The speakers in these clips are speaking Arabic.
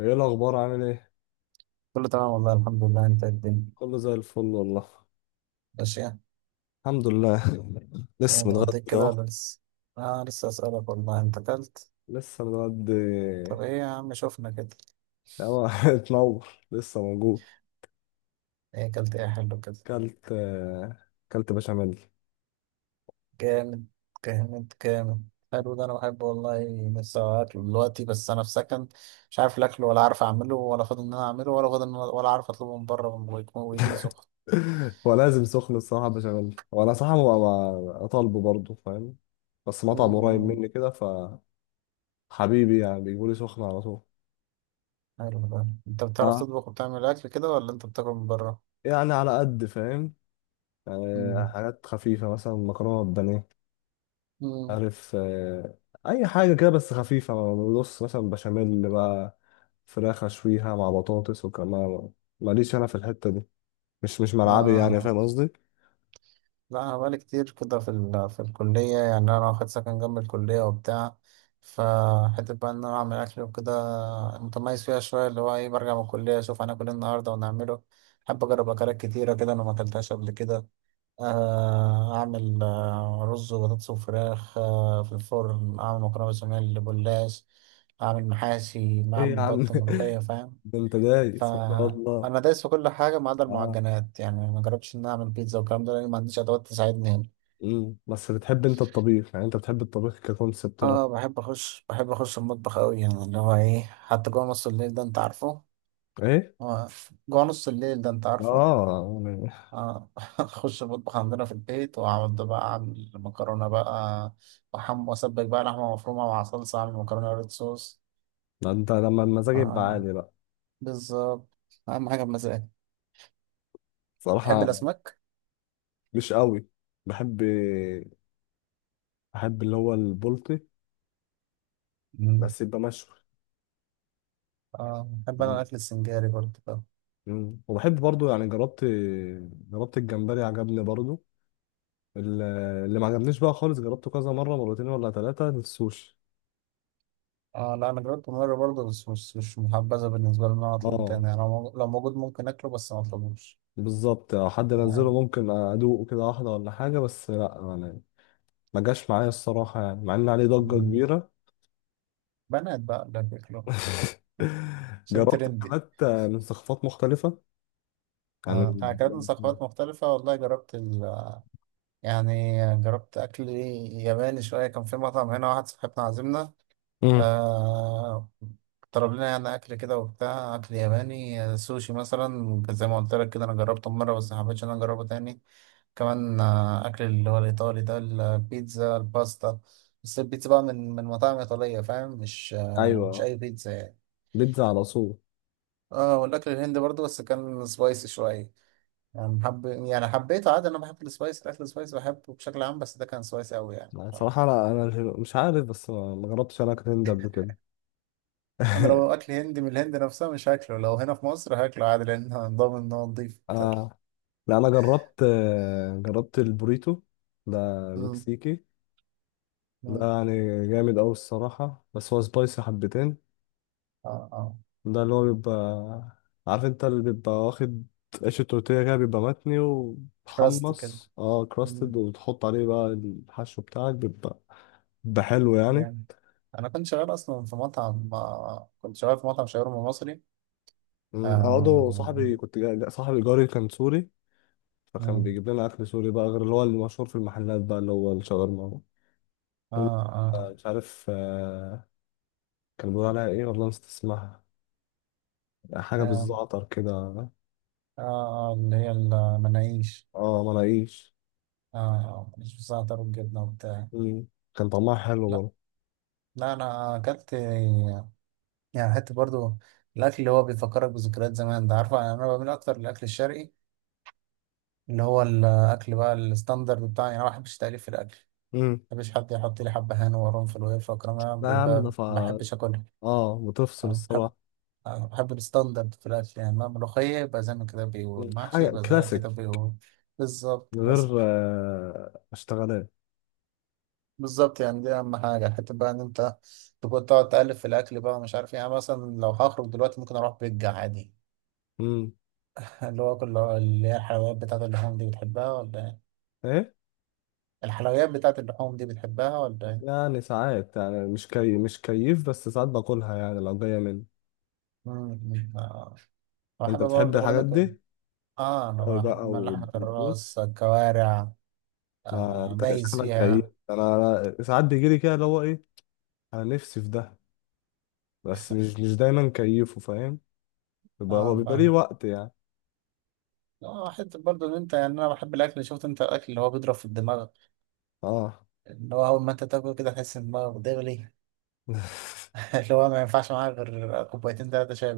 ايه الاخبار؟ عامل ايه؟ كله تمام والله الحمد لله. انت الدنيا كله زي الفل والله ماشية؟ الحمد لله. ايه، لسه اتغديت متغدي كده اهو ولا لسه؟ اه لسه، اسألك والله، انت اكلت؟ لسه متغدي طب ايه يا عم، شوفنا كده. اهو اتنور، لسه موجود. ايه اكلت ايه حلو كده؟ كلت آه، كلت بشاميل. جامد جامد جامد، حلو ده انا بحبه والله. لسه اكله دلوقتي بس انا في سكن، مش عارف الاكل ولا عارف اعمله ولا فاضي ان انا اعمله ولا فاضي ولا عارف اطلبه من بره ويجي لي سخن. هو لازم سخن الصراحه، بشاميل. وانا صراحه اطالبه برضه، فاهم؟ بس مطعم قريب امم مني كده. فحبيبي يعني بيجيبوا لي سخن على طول. حلو ده. انت بتعرف اه، تطبخ وبتعمل اكل كده ولا انت بتاكل من بره؟ يعني على قد فاهم. يعني امم حاجات خفيفه مثلا مكرونه بانيه. امم عارف. اي حاجه كده بس خفيفه. بص مثلا بشاميل بقى، فراخ اشويها مع بطاطس وكمان. ماليش انا في الحته دي، مش ملعبي يعني، اه فاهم قصدي؟ لا، أنا بقالي كتير كده في في الكلية، يعني أنا واخد سكن جنب الكلية وبتاع. فحتة بقى إن أنا أعمل أكل وكده متميز فيها شوية، اللي هو إيه، برجع من الكلية أشوف هناكل إيه النهاردة ونعمله. أحب أجرب أكلات كتيرة كده أنا ما أكلتهاش قبل كده. أعمل رز وبطاطس وفراخ في الفرن، أعمل مكرونة بشاميل، بلاش أعمل محاشي، ايه أعمل يا عم! بط، ملوخية، فاهم. ده انت ف دايس ما شاء الله. انا دايس في كل حاجه ما عدا اه. المعجنات، يعني ما جربتش ان أنا اعمل بيتزا والكلام ده لان ما عنديش ادوات تساعدني هنا. بس بتحب انت الطبيخ، يعني انت بتحب الطبيخ ككونسبت، لا؟ اه بحب اخش، بحب اخش المطبخ قوي، يعني اللي هو ايه حتى جوه نص الليل ده انت عارفه. ايه. آه، جوه نص الليل ده انت عارفه اه، يعني. اه اخش المطبخ عندنا في البيت واقعد بقى اعمل مكرونه بقى، وحم واسبك بقى لحمه مفرومه مع صلصه، اعمل مكرونه ريد صوص. ده انت لما المزاج يبقى اه عالي بقى. بالظبط، اهم حاجه بمزاج. تحب صراحه، الاسماك؟ مش قوي. بحب. بحب اللي هو البلطي. مم. بس يبقى مشوي. اه بحب انا الاكل السنجاري برضه ده. مم. وبحب برضو، يعني جربت. جربت الجمبري عجبني برضو. ال- اللي ما عجبنيش بقى خالص، جربته كذا مرة، مرتين ولا ثلاثة، السوشي. اه لا، انا جربته مره برضه بس مش مش محبذه بالنسبه لي ان انا اطلبه اه. تاني، يعني لو موجود لو موجود ممكن اكله بس ما اطلبوش. بالظبط، لو حد نزله ممكن ادوقه كده واحدة ولا حاجة، بس لا يعني. ما جاش معايا الصراحة، يعني مع ان عليه ضجة مم. كبيرة. بنات بقى اللي بياكلوها عشان جربت ترندي. اكلات من ثقافات مختلفة، أكلات من يعني. ثقافات مختلفة والله، جربت يعني جربت أكل ياباني شوية، كان في مطعم هنا واحد صاحبنا عازمنا. مم. آه، طلب لنا يعني أكل كده وبتاع، أكل ياباني، سوشي مثلا زي ما قلت لك كده، أنا جربته مرة بس محبتش إن أنا أجربه تاني. كمان أكل اللي هو الإيطالي ده، البيتزا الباستا، بس البيتزا بقى من مطاعم إيطالية فاهم، مش مش ايوه. أي بيتزا يعني. بيتزا على صوت. اه والاكل الهندي برضه بس كان سبايسي شويه، يعني حب يعني حبيته عادي، انا بحب السبايسي، الاكل السبايسي بحبه بشكل عام، بس ده كان سبايسي قوي يعني يعني صراحة، لا انا مش عارف، بس ما جربتش انا اكل هندي قبل كده. انا لو اكل هندي من الهند نفسها مش هاكله، لو هنا في مصر هاكله عادي لان أنا ضامن ان هو نضيف وبتاع. لا، انا جربت البوريتو ده، مم. مكسيكي. ده مم. يعني جامد أوي الصراحة، بس هو سبايسي حبتين. اه اه ده اللي هو بيبقى، عارف انت، اللي بيبقى واخد عيش التورتيه كده، بيبقى متني كراست كده. ومحمص، اه كراستد، مم. وتحط عليه بقى الحشو بتاعك بيبقى، بيبقى حلو يعني. يعني انا كنت شغال اصلا في مطعم، كنت شغال في مطعم شاورما مصري. انا برضه آه. صاحبي صاحبي جاري كان سوري. فكان مم. بيجيب لنا اكل سوري بقى، غير اللي هو المشهور في المحلات بقى اللي هو الشاورما. اللي هو، اه اه. مش عارف. كان بيقول عليها ايه، والله نسيت اسمها. اه، حاجة آه، بالزعتر كده. آه اللي هي المناقيش. اه، مناقيش. اه آه، مش بس بتاع الجبنه وبتاع. مم. كان طعمها حلو لا برضه. لا انا اكلت، يعني حته برضو الاكل اللي هو بيفكرك بذكريات زمان ده عارفه. انا بميل اكتر للاكل الشرقي اللي هو الاكل بقى الستاندرد بتاعي، يعني انا ما بحبش تأليف في الاكل. مم. ما بحبش حد يحط لي حبه هان وقرنفل وقرفه والكلام ده، لا يا عم، بيبقى ده ما فا. بحبش اكلها. اه، بتفصل أنا بحب، الصراحة. أنا بحب الستاندرد في الاكل، يعني ما ملوخيه يبقى زي ما كده مم. بيقول، محشي حاجة يبقى زي ما كده كلاسيك. بيقول. بالظبط من غير كلاسيك. اشتغالات. بالظبط، يعني دي اهم حاجه. حته بقى ان انت تقعد تألف في الاكل بقى ومش عارف ايه، يعني مثلا لو هخرج دلوقتي ممكن اروح بيتزا عادي. مم. اللي هو كل، اللي هي الحلويات بتاعت اللحوم دي بتحبها ولا ايه؟ ايه؟ الحلويات بتاعت اللحوم دي بتحبها ولا ايه؟ يعني ساعات، يعني مش كيف، بس ساعات باكلها يعني لو جاية مني. مم. آه. بحب انت بتحب برضه، بقول الحاجات لك دي؟ اه أوي انا بحب بقى، من لحمة وتدوس. الراس الكوارع. ما آه انت كده دايس شكلك كيف، فيها. أنا ساعات بيجيلي كده اللي هو ايه. انا نفسي في ده. بس مش دايما كيفه، فاهم؟ يبقى هو اه بيبقى ليه فاهم. وقت يعني. اه حتة برضه ان انت يعني انا بحب الاكل، شفت انت الاكل اللي هو بيضرب في الدماغ، اه. اللي هو اول ما انت تاكل كده تحس ان دماغك بتغلي. اللي هو ما ينفعش معاك غير كوبايتين تلاتة شاي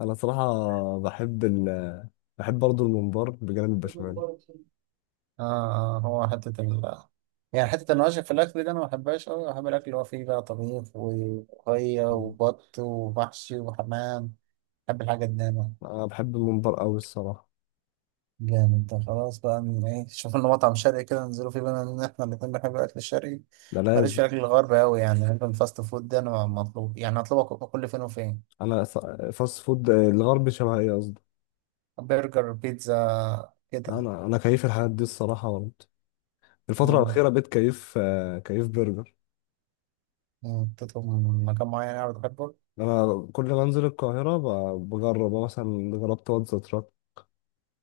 انا صراحة، بحب ال. بحب برضه الممبار بجانب البشاميل. بعدها. اه آه، هو حتة ال، يعني حتة النواشف في الأكل ده أنا ما بحبهاش أوي. بحب الأكل اللي هو فيه بقى طبيخ وخية مم. وبط ومحشي وحمام. بحب الحاجة دي أنا. انا بحب الممبار قوي الصراحة. جامد ده. خلاص بقى من إيه، شوف لنا مطعم شرقي كده ننزلوا فيه، بما إن إحنا الاتنين بنحب الأكل الشرقي. ده ماليش لازم. في الأكل الغربي أوي، يعني بحب الفاست فود ده أنا، مطلوب يعني أطلبه كل فين وفين. انا ص-، فاست فود الغربي شبه ايه، قصدي؟ برجر بيتزا لا، كده. انا كيف الحاجات دي الصراحة برضه. الفترة آه. الأخيرة بقيت كيف برجر. آه، تطلب من مكان معين يعني بتحبه. انا كل ما انزل القاهرة بجرب. أنا مثلا جربت واتزا تراك.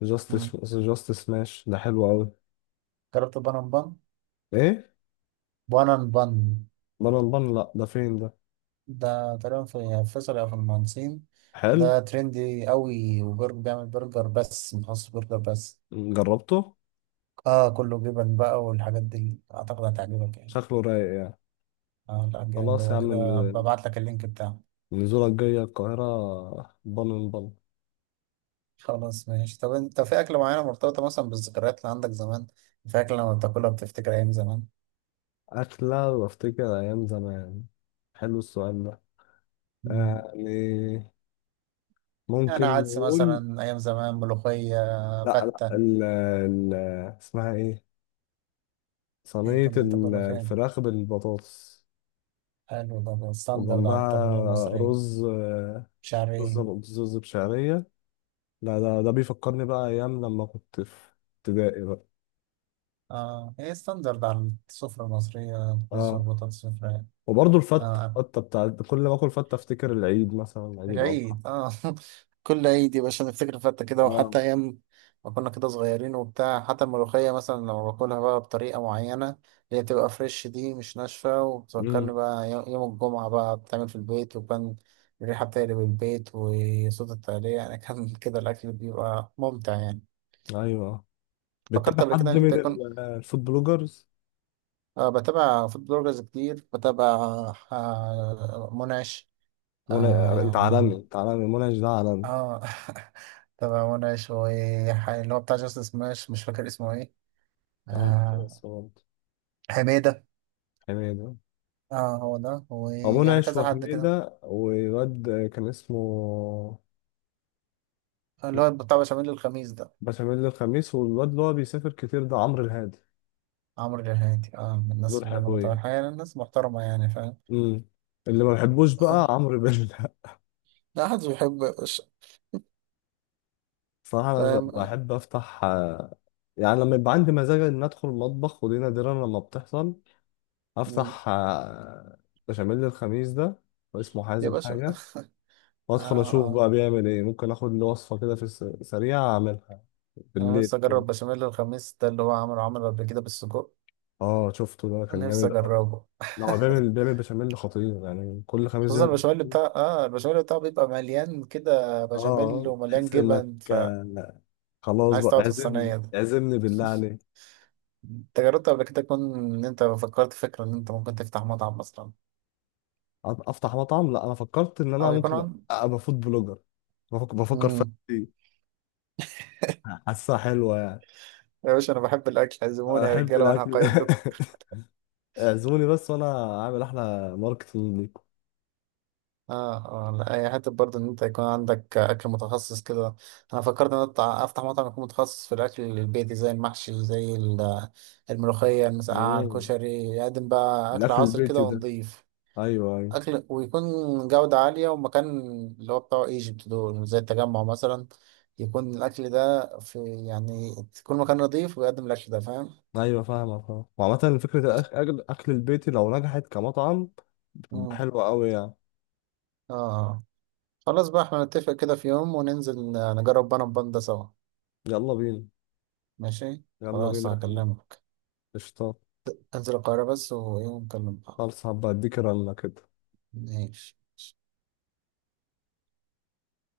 جاست، مم. جاست سماش ده حلو قوي. جربت البانن بان؟ ايه؟ بانن بان، بان بان، لا ده فين ده؟ ده تقريبا في فيصل أو في المهندسين. حلو. ده ترندي قوي، وبرجر بيعمل برجر بس، مخصص برجر بس. جربته. اه كله جبن بقى والحاجات دي، اعتقد هتعجبك يعني. شكله رايق يعني. اه لا جامد، خلاص يا هو عم كده ال-، ببعت لك اللينك بتاعه. النزولة الجاية القاهرة بن بن. خلاص ماشي. طب انت في اكلة معينة مرتبطة مثلا بالذكريات اللي عندك زمان؟ في اكلة لما بتاكلها بتفتكر ايام زمان؟ أكلة وأفتكر أيام زمان؟ حلو السؤال ده. مم. يعني ممكن يعني عدس نقول. مثلا ايام زمان، ملوخية، لا، لا، فتة. ال اسمها إيه، ايه صينية كنت بتاكلها فين؟ الفراخ بالبطاطس. حلو ده، ده ستاندرد على وجنبها الطبيعة المصرية. رز رز شعري. رز بشعرية. لا، ده بيفكرني بقى أيام لما كنت في ابتدائي بقى. اه هي ستاندرد على السفرة المصرية، رز آه. وبطاطس وفراخ. وبرضه الفتة آه الفتة بتاعت، كل ما اكل فتة افتكر العيد، مثلا عيد الأضحى. العيد. اه كل عيد يا باشا نفتكر فتة كده، اه. وحتى أيام ما كنا كده صغيرين وبتاع. حتى الملوخية مثلا لو باكلها بقى بطريقة معينة اللي هي بتبقى فريش دي مش ناشفة، وبتفكرني امم بقى يوم الجمعة بقى بتعمل في البيت، وكان الريحة بتقلب البيت وصوت التقلية يعني. كان كده الأكل بيبقى ممتع يعني. ايوه، فكرت بتتابع قبل كده حد إن من أنت يكون، الفود بلوجرز؟ آه بتابع فود بلوجرز كتير، بتابع آه منعش. منى. انت عالمي، اه. انت عالمي، منعش ده عالمي. اه تبع منى شوية، اللي هو بتاع جاستس سماش مش فاكر اسمه ايه. اه. بس آه. برضه. حميدة. حميدة. اه هو ده، او ويعني منعش كذا حد كده، وحميدة وواد كان اسمه، اللي هو بتاع بشاميل الخميس ده. بشاميل الخميس. والواد اللي هو بيسافر كتير ده عمرو الهادي. عمرو الرهادي، اه من الناس دول اللي انا حلوين. بتابعها، يعني الناس محترمة يعني فاهم. امم اللي ما بحبوش بقى اه عمرو بيلا. لا حد بيحب يا باشا. صراحة أنا فاهم. آه. بحب أفتح، يعني لما يبقى عندي مزاج إن أدخل المطبخ، ودي نادرا لما بتحصل. مم. أفتح، بشاميل الخميس ده، واسمه يا حازم باشا. حاجة. اه وأدخل أشوف اه. بقى بيعمل إيه، ممكن آخد له وصفة كده في السريع أعملها انا بالليل نفسي كده. اجرب بشاميل الخميس ده، اللي هو عمله عمله قبل كده بالسجق. آه، شفته ده كان نفسي جامد أوي. اجربه. لا، هو بيعمل بشاميل خطير، يعني كل خميس خصوصا بيعمل البشاميل بشاميل. بتاع، اه البشاميل بتاعه بيبقى مليان كده بشاميل آه، ومليان تحس إنك جبن، فعايز خلاص بقى، تقعد في اعزمني الصينية ده. اعزمني بالله عليك. انت جربت قبل كده تكون ان انت فكرت فكرة ان انت ممكن تفتح مطعم مثلا، افتح مطعم؟ لا، انا فكرت ان انا او يكون ممكن عن. ابقى فود بلوجر. بفكر في مم. دي. حاسسها حلوه يعني. يا باشا انا بحب الاكل، انا عزموني يا بحب رجالة وانا الاكل. هقيم لكم. اعزموني بس، وانا عامل احلى ماركتنج ليكم. اه اه لا، هي حتة برضه ان انت يكون عندك اكل متخصص كده. انا فكرت ان أنا افتح مطعم يكون متخصص في الاكل البيتي، زي المحشي زي الملوخية، المسقعة، مم. الكشري، يقدم بقى اكل الاكل عصر كده البيتي ده. ونضيف. ايوه، ايوه. أكل ويكون جودة عالية ومكان اللي هو بتاع ايجيبت دول زي التجمع مثلا، يكون الأكل ده في، يعني يكون مكان نظيف ويقدم الأكل ده فاهم؟ ايوه فاهمه، فاهم. وعامه فكره الاكل البيتي لو نجحت كمطعم بتبقى مم. حلوه قوي يعني. اه آه. خلاص بقى احنا نتفق كده في يوم وننزل نجرب بنا بان ده سوا. يلا بينا. ماشي؟ يلا خلاص بينا. هكلمك. قشطه. انزل القاهرة بس ويوم نكلم بعض. خلاص، هبقى اديك رنه كده. ماشي